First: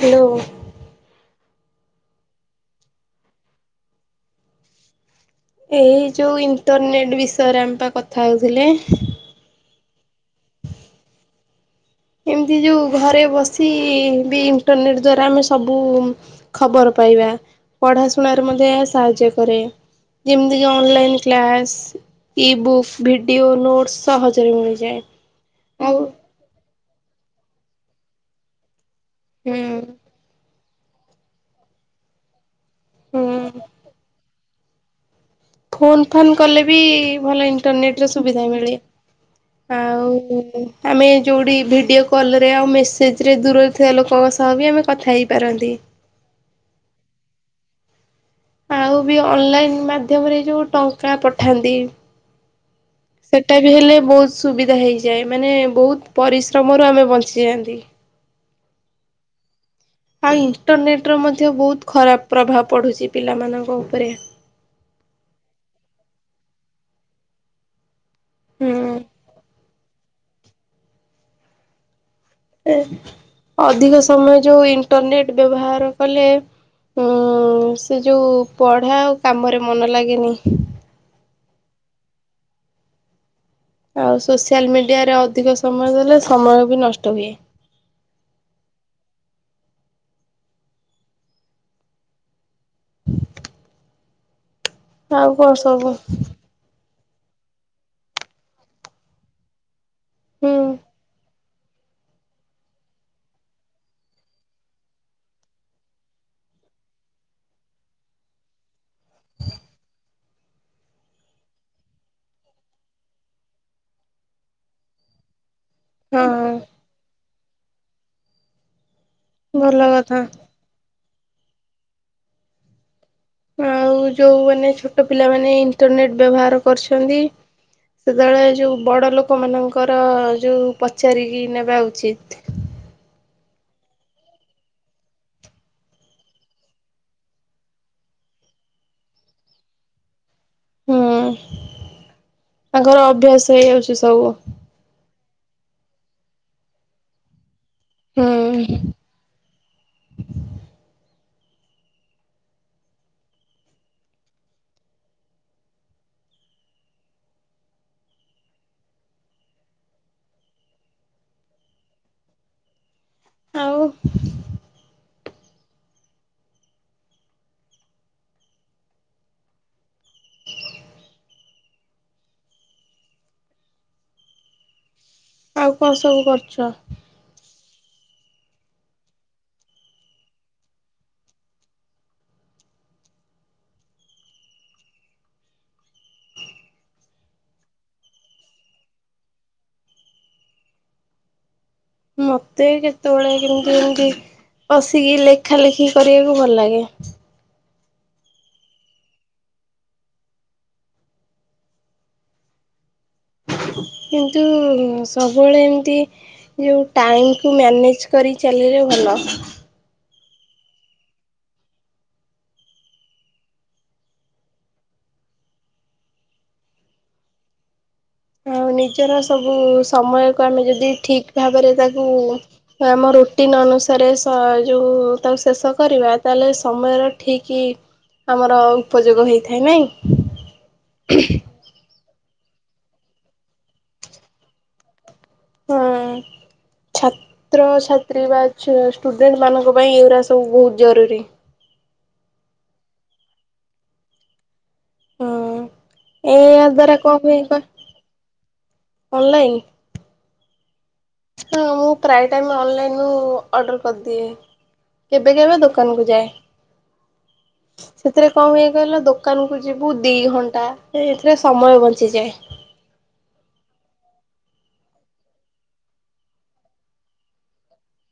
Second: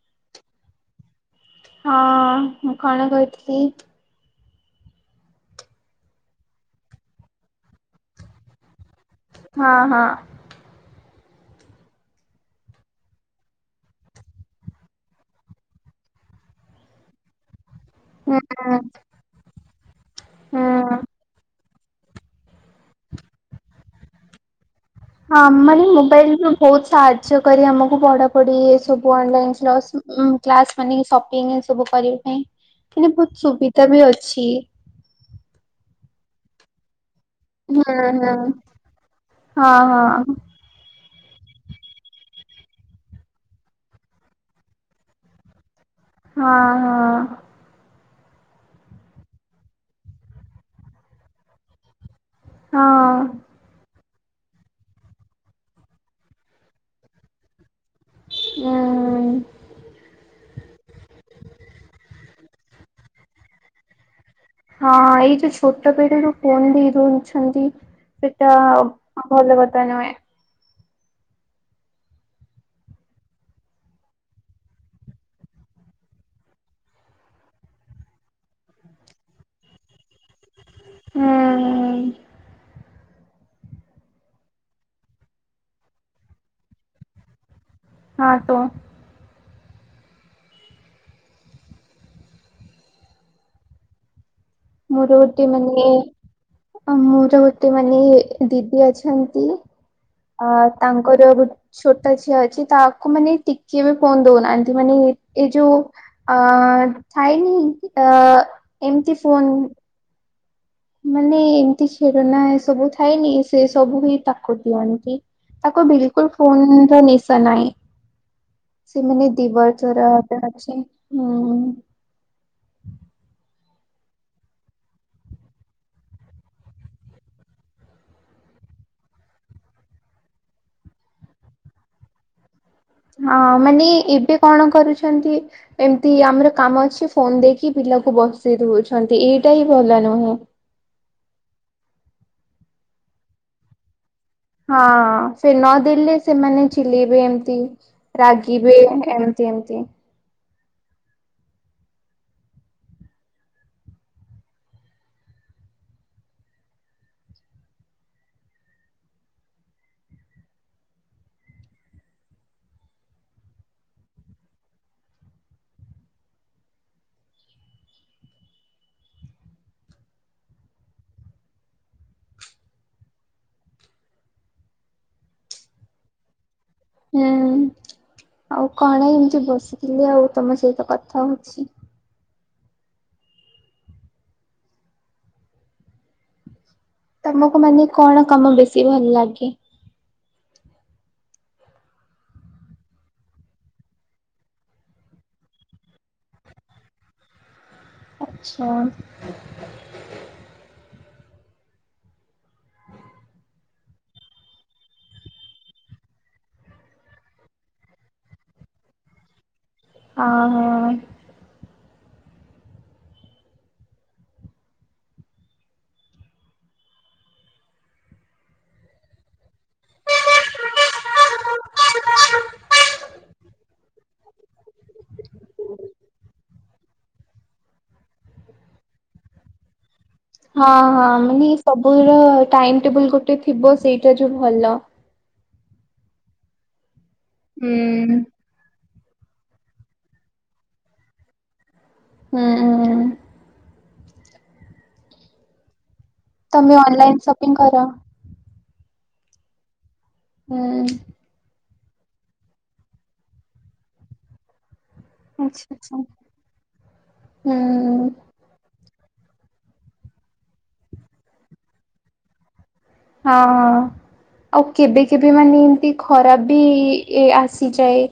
Hello. ହଁ ମୁଁ କଣ କହିଥିଲି। ଏଇ ଯୋଉ ଇଣ୍ଟରନେଟ ବିଷୟରେ ଆମେ ପା କଥା ହୋଉଥିଲେ। ହଁ ହଁ। ଏମିତି ଯୋଉ ଘରେ ବସି ବି ଇଣ୍ଟରନେଟ୍ ଦ୍ଵାରା ଆମେ ସବୁ ଖବର ପାଇବା। ହୁଁ ପଢ଼ାଶୁଣାରୁ ମଧ୍ୟ ଏହା ସାହାଯ୍ୟ କରେ। ଯେମିତିକି ହୁଁ। Online class. E book video notes ସହଜରେ ମିଳିଯାଏ। ହଁ ଆମର ଆଉ ମୋବାଇଲ ରୁ ବହୁତ ସାହାଯ୍ୟ କରି ଆମକୁ ପଢାପଢି ଏସବୁ କୁହ ଅନଲାଇନ୍‌ ହୁଁ କ୍ଲାସ୍ କ୍ଲାସ୍‌ ମାନେ ସପିଙ୍ଗ ସବୁ କରିବା ପାଇଁ। ଏ ହୁଁ ବହୁତ ସୁବିଧା ବି ଅଛି। ଫୋନ୍ ଫାନ୍ କଲେ ବି ଭଲ ହୁଁ ଇଣ୍ଟରନେଟ୍ ରେ ହୁଁ ସୁବିଧା ମିଳେ। ହଁ ହଁ ଆଉ ଆମେ ଯୋଉଠି ଭିଡ଼ିଓ କଲ୍ ରେ ଆଉ ମେସେଜେରେ ଦୂରରେ ଥିବା ଲୋକଙ୍କ ସହ ବି ଆମେ କଥା ହେଇପାରନ୍ତି। ହଁ ହଁ। ଆଉ ବି ଅନ୍‌ଲାଇନ୍‌ ମାଧ୍ୟମରେ ଯୋଉ ଟଙ୍କା ପଠାନ୍ତି। ହଁ। ଏଟା ବି ହେଲେ ବହୁତ ସୁବିଧା ହୋଇଯାଏ। ମାନେ ବହୁତ ପରିଶ୍ରମରୁ ଆମେ ବଞ୍ଚିଯାଆନ୍ତି। ହୁଁ। ଆଉ ଇଣ୍ଟରନେଟ୍ ରେ ମଧ୍ୟ ବହୁତ ଖରାପ ପ୍ରଭାବ ପଡ଼ୁଛି ପିଲାମାନଙ୍କ ଉପରେ। ହଁ ଏଇ ଯୋଉ ଛୋଟ ପେଢୀରୁ ଫୋନ୍ ବି ଦୋଉଛନ୍ତି। ସେଟା ଆଉ ହୁଁ ଭଲ କଥା ନୁହେଁ। ଅଧିକ ସମୟ ଯୋଉ ଇଣ୍ଟରନେଟ ବ୍ୟବହାର କଲେ। ହୁଁ ସେ ଯୋଉ ପଢା ଆଉ କାମରେ ମନ ଲାଗେନି। ହୁଁ ହୁଁ। ଆଉ ସୋସିଆଲ ମିଡିଆରେ ଅଧିକ ସମୟ ଦେଲେ ସମୟ ବି ନଷ୍ଟ ହୁଏ। ହଁ ତ। ମୋର ଆଉ ଗୋଟେ କଣ ମାନେ ସବୁ ମୋର ଗୋଟେ ମାନେ ଦିଦି ଅଛନ୍ତି। ହୁଁ ଆ ତାଙ୍କର ଏବେ ଛୋଟା ଝିଅ ଅଛି ତାକୁ ମାନେ ଟିକଏ ବି ଫୋନ୍ ଦଉନାହାନ୍ତି। ମାନେ ଏଇ ଯୋଉ ଅ ଥାଇ ନି ଏମିତି ଫୋନ। ମାନେ ଏମିତି ସେରନା ଏ ସବୁ ଥାଏନି ସେ ସବୁ ହି ତାକୁ ଦିଅନ୍ତି। ତାକୁ ବିଲ୍ ହଁ କୁଲ୍ ଫୋନ୍ ନିସା ନାହିଁ। ସେମାନେ ଭଲ ତିବଚର କଥା। ଗୋଟେ ଅଛି ହୁଁ। ଆଉ ଯୋଉମାନେ ଛୋଟ ପିଲାମାନେ ଇଣ୍ଟରନେଟ୍ ବ୍ୟବହାର କରୁଛନ୍ତି। ସେତେବେଳେ ଯୋଉ ବଡ଼ ଲୋକମାନଙ୍କର ଯୋଉ ପଚାରିକି ନେବା ଉଚିତ୍। ହଁ ମାନେ ଏବେ କଣ କରୁଛନ୍ତି? ଏମିତି ଆମର କାମ ଅଛି ଫୋନ ଦେଇକି ପିଲାକୁ ବସି ଦଉଛନ୍ତି। ଏଇଟା ହିଁ ଭଲ ନୁହେଁ। ହୁଁ ତାଙ୍କର ଅଭ୍ୟାସ ହେଇଯାଉଛି ସବୁ। ହଁ ସେ ନଦଲେ ସେମାନେ ଚିଲେଇବେ ଏମତି ହୁଁ। ରାଗିବେ ଏ କେମତି? ଆଉ ଆଉ କଣ ସବୁ କରୁଛ? ହୁଁ ଆଉ କଣ ଏମିତି ବସିଥିଲି ଆଉ ତମ ସହିତ କଥା ହଉଛି। ତମକୁ ମାନେ କଣ କାମ ବେଶୀ ଭଲ ଲାଗେ? ମତେ କେତେବେଳେ କେମିତି ଏମତି ବସିକି ଲେଖା ଲେଖି କରିବାକୁ ଭଲ ଲାଗେ। ଆଚ୍ଛା। କିନ୍ତୁ ସବୁବେଳେ ଏମିତି ଯୋଉ ଟାଇମକୁ ମ୍ୟାନେଜ କରି ଚାଲିଲେ ଭଲ। ଅ ହ। ଆଉ ନିଜର ସବୁ ସମୟକୁ ଆମେ ଯଦି ଠିକ୍ ଭାବରେ ତାକୁ ଆମ ରୁଟିନ୍ ଅନୁସାରେ ସ ଯୋଉ ତାକୁ ଶେଷ କରିବା ତାହେଲେ ସମୟର ଠିକ୍ ଆମର ଉପଯୋଗ ହେଇଥାଏ ନାଇଁ। ହଁ ହଁ ମାନେ ସବୁ ର ଟାଇମ ଟେବୁଲ ଗୋଟେ ଥିବ ସେଇଟା ଯୋଉ ଭଲ। ହଁ ଛାତ୍ରଛାତ୍ରୀ ବା ଷ୍ଟୁଡେଣ୍ଟ ମାନଙ୍କ ପାଇଁ ଏଉରା ସବୁ ବହୁତ ଜରୁରୀ। ହୁଁ ଉଁ। ଏ ଆଦରା କଁ ହୁଏ କ ଅନଲାଇନ୍। ହୁଁ। ହଁ ମୁଁ ପ୍ରାୟ ଟାଇମ ଅନଲାଇନରୁ ଅର୍ଡ଼ର କରିଦିଏ। କେବେ କେବେ ଦୋକାନ କୁ ଯାଏ ହୁଁ, ସେଥିରେ କଣ ହୁଏ କହିଲ ଦୋକାନକୁ ଯିବୁ ଦି ଘଣ୍ଟା ଏଥିରେ ସମୟ ବଞ୍ଚିଯାଏ। ହଁ ହଁ। ଆଉ କେବେ କେବେ ମାନେ ଏମତି ଖରାପ ବି ଆସିଯାଏ।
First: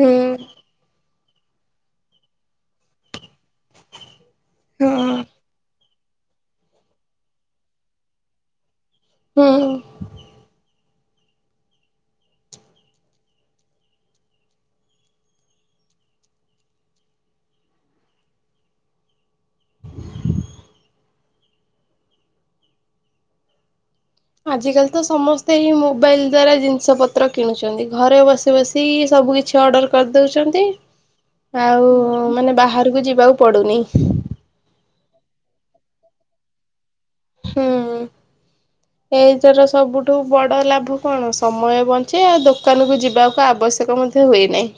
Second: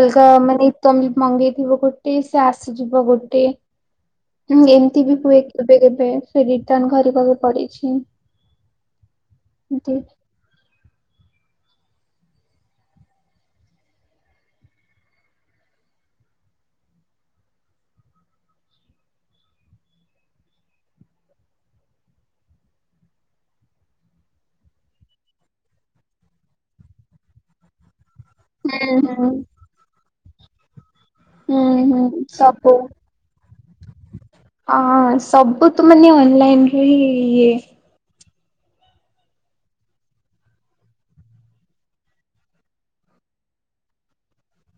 ହୁଁ ମାନେ ତମେ ମଗେଇଥିବ ଗୋଟେ ସେ ଆସିଯିବ ଗୋଟେ। ହୁଁ ଏମିତି ବି ହୁଏ କେବେ କେବେ ସେ ରିଟର୍ଣ କରିବାକୁ ପଡିଛି। ହୁଁ। ଏମତି ଆଜିକାଲି ତ ସମସ୍ତେ ହିଁ ମୋବାଇଲ ଦ୍ଵାରା ଜିନିଷ ପତ୍ର କିଣୁଛନ୍ତି ଘରେ ବସି ବସି ହୁଁ, ବସି ହୁଁ, ସବୁ କିଛି ଅର୍ଡର କରିଦଉଛନ୍ତି। ହୁଁ, ଆଉ ହୁଁ, ମାନେ ସବୁ ବାହାରକୁ ଯିବାକୁ ପଡୁନି। ହଁ ସବୁ ତୁ ମାନେ ଅନଲାଇନ ରୁ ହିଁ ଇ ହୁଁ। ଏଇ ତର ସବୁଠୁ ବଡ ଲାଭ କଣ ସମୟ ବଞ୍ଚେ ଆଉ ଦୋକାନ କୁ ଯିବାକୁ ଆବଶ୍ୟକ ମଧ୍ୟ ସେ ହୁଏ ନାହିଁ।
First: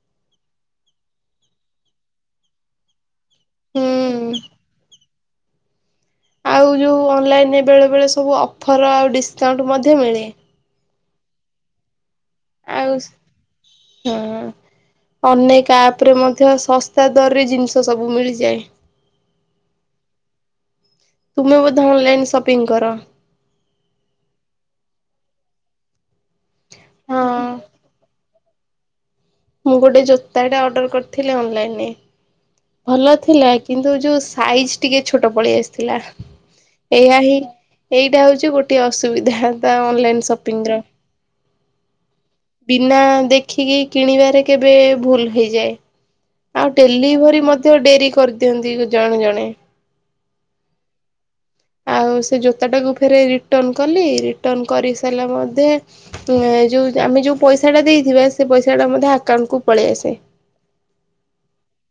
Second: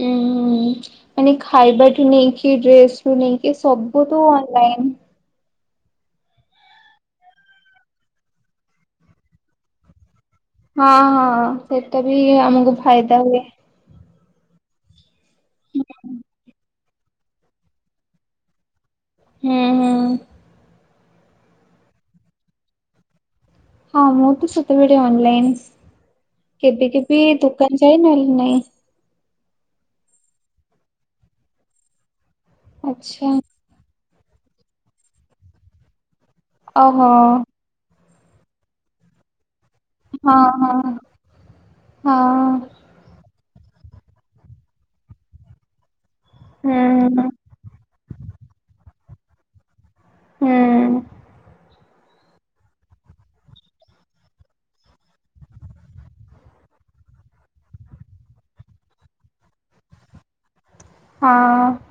ଉଁ ହୁଁ ମାନେ ଖାଇବା ଠୁ ନେଇକି ଡ୍ରେସ୍ ତୁ ନେଇକି ସବୁ ତୁ ହୁଁ ଅନଲାଇନ୍। ଆଉ ଯୋଉ ଅନଲାଇନ୍ ରେ ବେଳେବେଳେ ସବୁ ଅଫର୍ ଆଉ ଡିସକାଉଣ୍ଟ ମଧ୍ୟ ମିଳେ। ହଁ ହଁ ସେଇଟା ବି ଆମକୁ ଆଉ ଫାଇଦା ହୁଏ। ହଁ। ଅନେକ ଆପ ରେ ମଧ୍ୟ ଶସ୍ତା ଦରରେ ଜିନିଷ ସବୁ ମିଳିଯାଏ। ହୁଁ ହୁଁ। ତୁମେ ବୋଧେ ଅନଲାଇନ ସପିଂ କର? ହଁ ମୁଁ ତ ସେତେବେଳେ ଅନଲାଇନ କେବେ କେବେ ହଁ ଦୋକାନ ଯାଏ ନହେଲେ ନାଇଁ। ମୁଁ ଗୋଟେ ଜୋତାଟା ଅର୍ଡର କରିଥିଲି ଅନଲାଇନରେ ଭଲ ଆଚ୍ଛା ଥିଲା କିନ୍ତୁ ଯୋଉ ସାଇଜ ଟିକେ ଛୋଟ ପଳେଇ ଆସିଥିଲା ଓହୋ ଏହା ହିଁ ଏଇଟା ହଉଛି ଗୋଟେ ଅସୁବିଧା ତା ଅନଲାଇନ ହଁ ହଁ ସପିଙ୍ଗ ର ହଁ। ବି ବିନା ଦେଖିକି କିଣିବାରେ କେବେ ଭୁଲ ହୋଇଯାଏ। ଆଉ ହୁଁ ଡେଲିଭରି ମଧ୍ୟ ଡେରି କରିଦିଅନ୍ତି ଜଣେ ଜଣେ। ହୁଁ। ଆଉ ସେ ଜୋତାଟାକୁ ଫେରେ ରିଟର୍ଣ କଲି ରିଟର୍ଣ କରି ସାରିଲା ମଧ୍ୟେ ଯୋଉ ଆମେ ଯୋଉ ପଇସା ଟା ଦେଇଥିବା ସେ ପଇସାଟା ମଧ୍ୟ ଆକାଉଣ୍ଟକୁୁ ପଳେଇ ଆସେ। ହଁ।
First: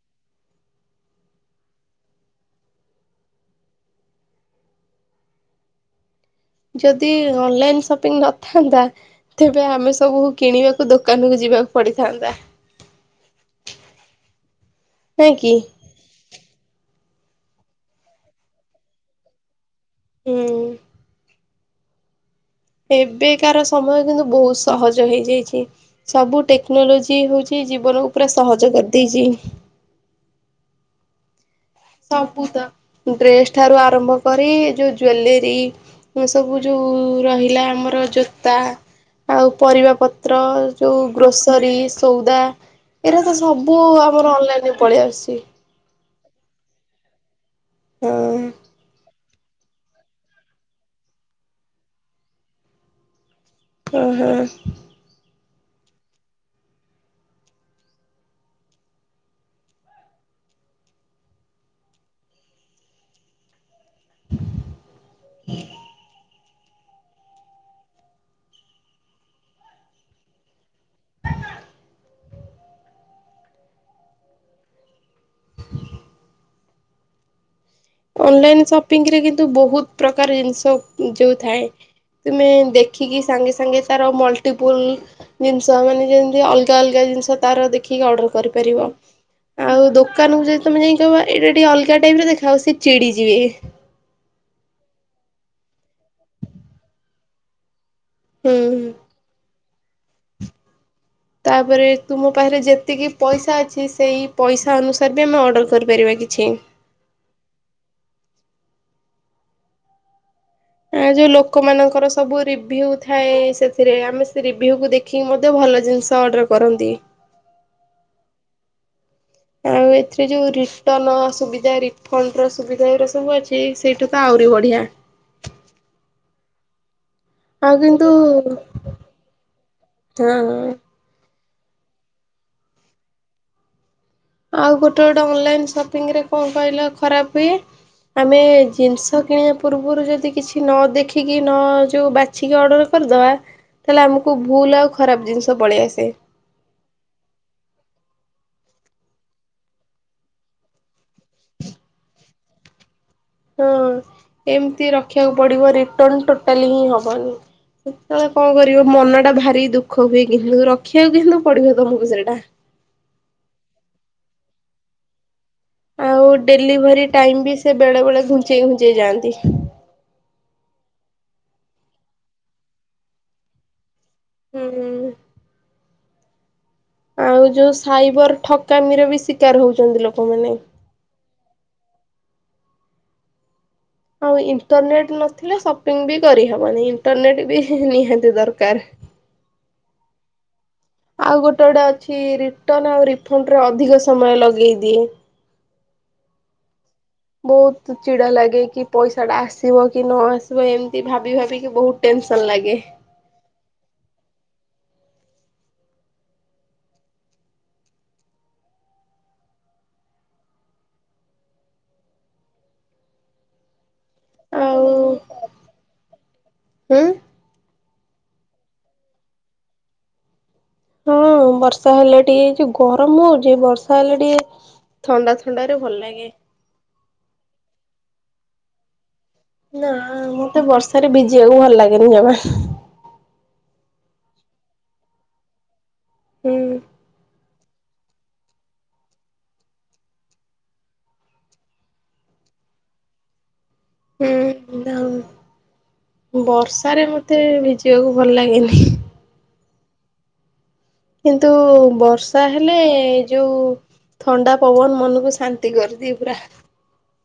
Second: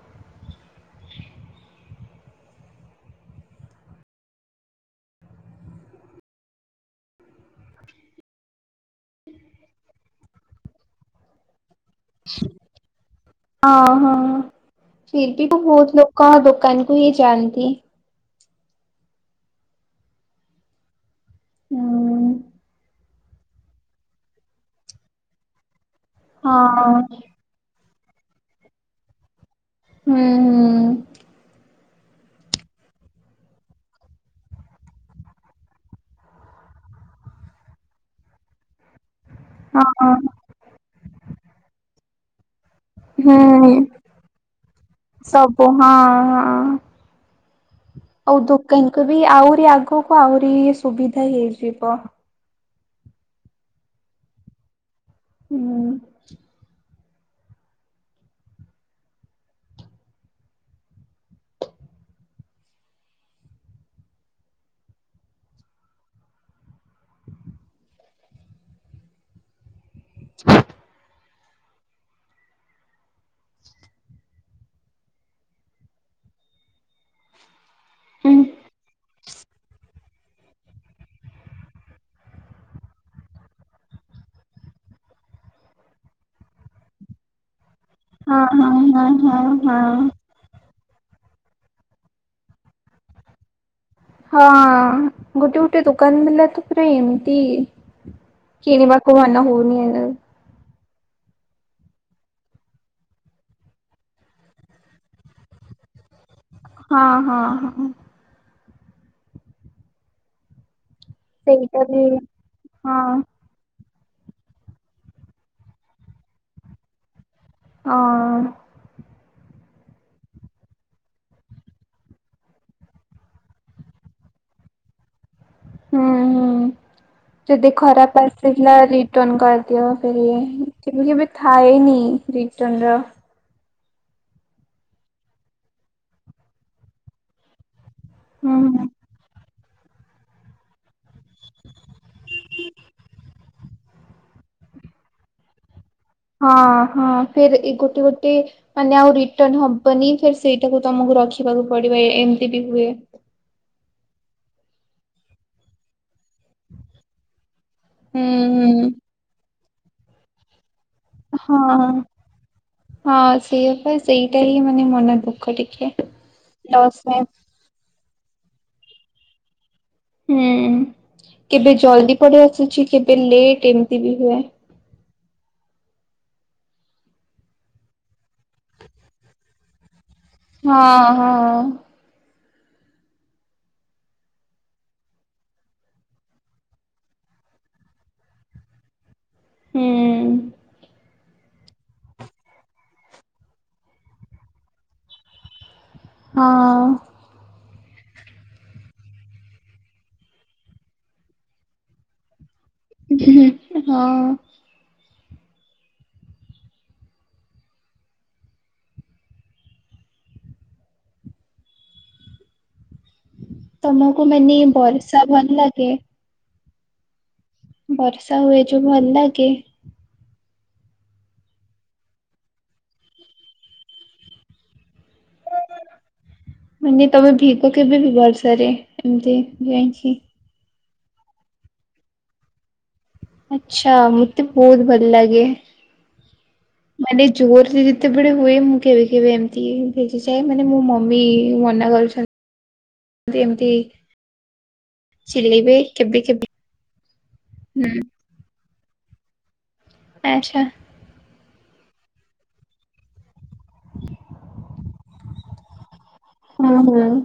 ଯଦି ଅନଲାଇନ ସପିଙ୍ଗ ନଥାନ୍ତା ତେବେ ଆମେ ସବୁ କିଣିବାକୁ ତୁ ଦୋକାନକୁୁ ଯିବା ଅ ହଁ [unintelligible] ନାଇଁ କି? କଣ ଦୋକାନ କୁ ହିଁ ଯାଆନ୍ତି? ହୁଁ। ହୁଁ। ଏବେକାର ସମୟ କିନ୍ତୁ ବହୁତ ସହଜ ହେଇଯାଇଛି। ସବୁ ହଁ ଟେକ୍ନୋଲୋଜି ହଉଛି ଜୀବନକୁ ପରା ସହଜ କରିଦେଇଛି। ହୁଁ ହୁଁ। ସବୁ ତ ଡ୍ରେସ ଠାରୁ ଆରମ୍ଭ କରି ଯୋଉ ଜୁଏଲେରୀ ମ ସବୁ ଯଉଁ ରହିଲା ଆମର ଜୋତା ଆଉ ହୁଁ ପରିବା ହଁ ପତ୍ର ଯୋଉ ଗ୍ରୋସୋରୀ ସଉଦା ଏଇରା ତ ହୁଁ। ସବୁ ଆମର ଅନଲାଇନ ରେ ପଳେଇ ଆସୁଛି। ଓ ହଁ ହଁ। ହଁ। ଆଉ ଦୋକାନୀ କୁ ବି ଆହୁରି ଆଗକୁ ଆହୁରି ସୁବିଧା ହେଇଯିବ। ହୁଁ ହୁଁ। ହୁଁ। [inaudible] [unintelligible] ହଁ ଅନଲାଇନ ସପିଙ୍ଗ ରେ କିନ୍ତୁ ବହୁତ ପ୍ରକାର ଜିନିଷ ଯୋଉ ଥାଏ। ତୁମେ ଦେଖିକି ସାଙ୍ଗେ ସାଙ୍ଗେ ତାର ମଲ୍ଟିପୁଲ ଜିନିଷ ମାନେ ଯେମିତି ଅଲଗା ଅଲଗା ଜିନିଷ ତାର ଦେଖିକି ଅର୍ଡର ହଁ କରିପାରିବ ହଁ ହଁ ଆଉ ହଁ। ଦୋକ କାନକୁ ଯଦି ତମେ ଯାଇ କହିବ ଏଇଟା ଟିକେ ଅଲଗା ଟାଇପ୍ ର ଦେଖାଅ ସେ ଚିଡ଼ିଯିବେ। ହଁ ଗୋଟେ ଗୋଟେ ଦୋକାନ ବାଲା ତ ପୁରା ଏମିତି ହୁଁ କିଣିବା [unintelligible] ତାପରେ ତୁମ ପାଖରେ ଯେତିକି ପଇସା ଅଛି ସେଇ ପଇସା ଅନୁସାରେ ବି ଆମେ ଅର୍ଡ଼ର କରିପାରିବା କିଛି। ହଁ ହଁ ହଁ। ଆ ଯୋଉ ସେଇଟା ବି ଲୋକମାନଙ୍କର ସବୁ ରିଭ୍ୟୁ ହଁ ଥାଏ ସେ ଥିରେ ଆମେ ସେ ରିଭ୍ୟୁକୁ ଦେଖିକି ମଧ୍ୟ ଭଲ ଜିନିଷ ଅର୍ଡ଼ର କରନ୍ତି। ହଁ। ଆଉ ଏଥିରେ ଯଉ ରିଟର୍ଣ୍ଣ ସୁବିଧା ରିଫଣ୍ଡର ସୁବିଧା ଏରା ସବୁ ଅଛି ସେଇଟା ତ ଆହୁରି ବଢ଼ିଆ। ହୁଁ ହୁଁ। ଯଦି ଆଉ କିନ୍ତୁ ଖରାପ ଆସିଥିଲା ରିଟର୍ଣ କରିଦିଅ ଫେ ହଁ। କେବେ କେବେ ଥାଏନି ରିଟର୍ନ ର ଆଉ ଗୋଟେ ଗୋଟେ ଅନଲାଇନ ସପିଂ ରେ କଣ କହିଲ ଖରାପ ବି ଆମେ ହୁଁ। ହୁଁ। ଜିନିଷ କିଣିବା ପୂର୍ବରୁ ଯଦି କିଛି ନ ଦେଖିକି ନ ଯୋଉ ବାଛିକି ଅର୍ଡର କରିଦବା ତାହେଲେ ଆମକୁ ଭୁଲ ଆଉ ଖରାପ ଜିନିଷ ପଳେଇ ଆସେ। ହଁ ହଁ ଫେର୍ ଏଇ ଗୋଟେ ଗୋ ମାନେ ଆଉ ରିଟର୍ଣ ହବନି ଫିର୍ ସେଇଟାକୁ ତମକୁ ରଖିବାକୁ ପଡ଼ିବ ଏମିତି ବି ହୁଏ। ହଁ ଏମିତି ରଖିବାକୁ ପଡ଼ିବ ରିଟର୍ଣ ଟୋଟାଲି ହିଁ ହବନି। ହୁଁ ସେତେବେଳେ କଣ କରିବ ହୁଁ ମନ ଟା ଭାରି ଦୁଃଖ ହୁଏ କିନ୍ତୁ ରଖିବାକୁ କିନ୍ତୁ ପଡ଼ିବ ହଁ। ତମକୁ ସେଇଟା। ହଁ ସେଇଆ ପା ସେଇଟା ହିଁ ମାନେ ମନ ଦୁଃଖ ଟିକେ ଆଉ ଲସ୍ ଡେଲିଭରି ପାଇଁ ଟାଇମ୍ ବି ସେ ବେଳେବେେଳେ ଘୁଞ୍ଚେଇ ଘୁଞ୍ଚେଇ ଯାଆନ୍ତି। ହୁଁ କେବେ ଜଲଦି ପରେଇ ଆସୁଛି କେବେ ଲେଟ୍ ଏମିତି ବି ହୁଏ। ହୁଁ ଆଉ ଯୋଉ ସାଇବର ଠକାମିର ବି ଶିକାର ହଉଛନ୍ତି ଲୋକମାନେ। ହଁ ହଁ। ଆଉ ଇଣ୍ଟରନେଟ ନଥିଲେ ସପିଙ୍ଗ ବି କରିହବନି, ଇଣ୍ଟରନେଟ୍ ବି ନିହାତି ଦରକାର। [inaudible] ହୁଁ ଉଁ ଆଉ ଗୋଟେ ଗୋଟେ ଅଛି, ରିଟର୍ଣ ଆଉ ରିଫଣ୍ଡରେ ଅଧିକ ସମୟ ଲଗେଇଦିଏ। ହଁ ଅଁ ବହୁତ ଚିଡା ଲାଗେ କି ପଇସା ଟା ଆସିବ କି ନ ଆସିବ ଏମିତି ଭାବି ଭାବିକି ବହୁତ। ଟେନସନ୍ ଲାଗେ। ହୁଁ ହୁଁ ହୁଁ ହଁ। ତମକୁ ମାନେ ଆଉ ବର୍ଷା ଭଲ ଲାଗେ? ହୁଁ ଉଁ ବର୍ଷା ହୁଏ ଯୋଉ ଭଲ ଲାଗେ? ହଁ ବର୍ଷା ହେଲେ ଟିକେ ଯୋଉ ଗରମ ହଉଛି ବର୍ଷା ହେଲେ ଟିକେ ଥଣ୍ଡା ଥଣ୍ଡା ରେ ଭଲ ଲାଗେ। ମାନେ ତମେ ଭିକ କେବେ ଭି ବର୍ଷାରେ ଏମିତି ନା ଯାଇକି ମତେ ବର୍ଷାରେ ଭିଜିବାକୁ ଭଲ ଲାଗେନି ଜମା। ଆଛା, ମତେ ବହୁତ ଭଲ ଲାଗେ। ହୁଁ ଉଁ ମାନେ ଜୋରରେ ଯେତେବେଳେ ହୁଏ, ମୁଁ କେବେ କେବେ ଏମିତି ଭିଜିଯାଏ, ମାନେ ମୋ ମମି ମନା କରୁଛନ୍ତି। [inaudible] ତି ଏମତି ହୁଁ ଆଉ, କେବେ କେବେ ବର୍ଷାରେ ମତେ ହୁଁ ଭିଜିବାକୁ ଭଲ ଲାଗେନି। ଆଛା। କିନ୍ତୁ ବର୍ଷା ହେଲେ ଯୋଉ ଥଣ୍ଡା ପବନ ମନକୁ ଶାନ୍ତି କରିଦିଏ ପୁରା। ହଁ ହଁ।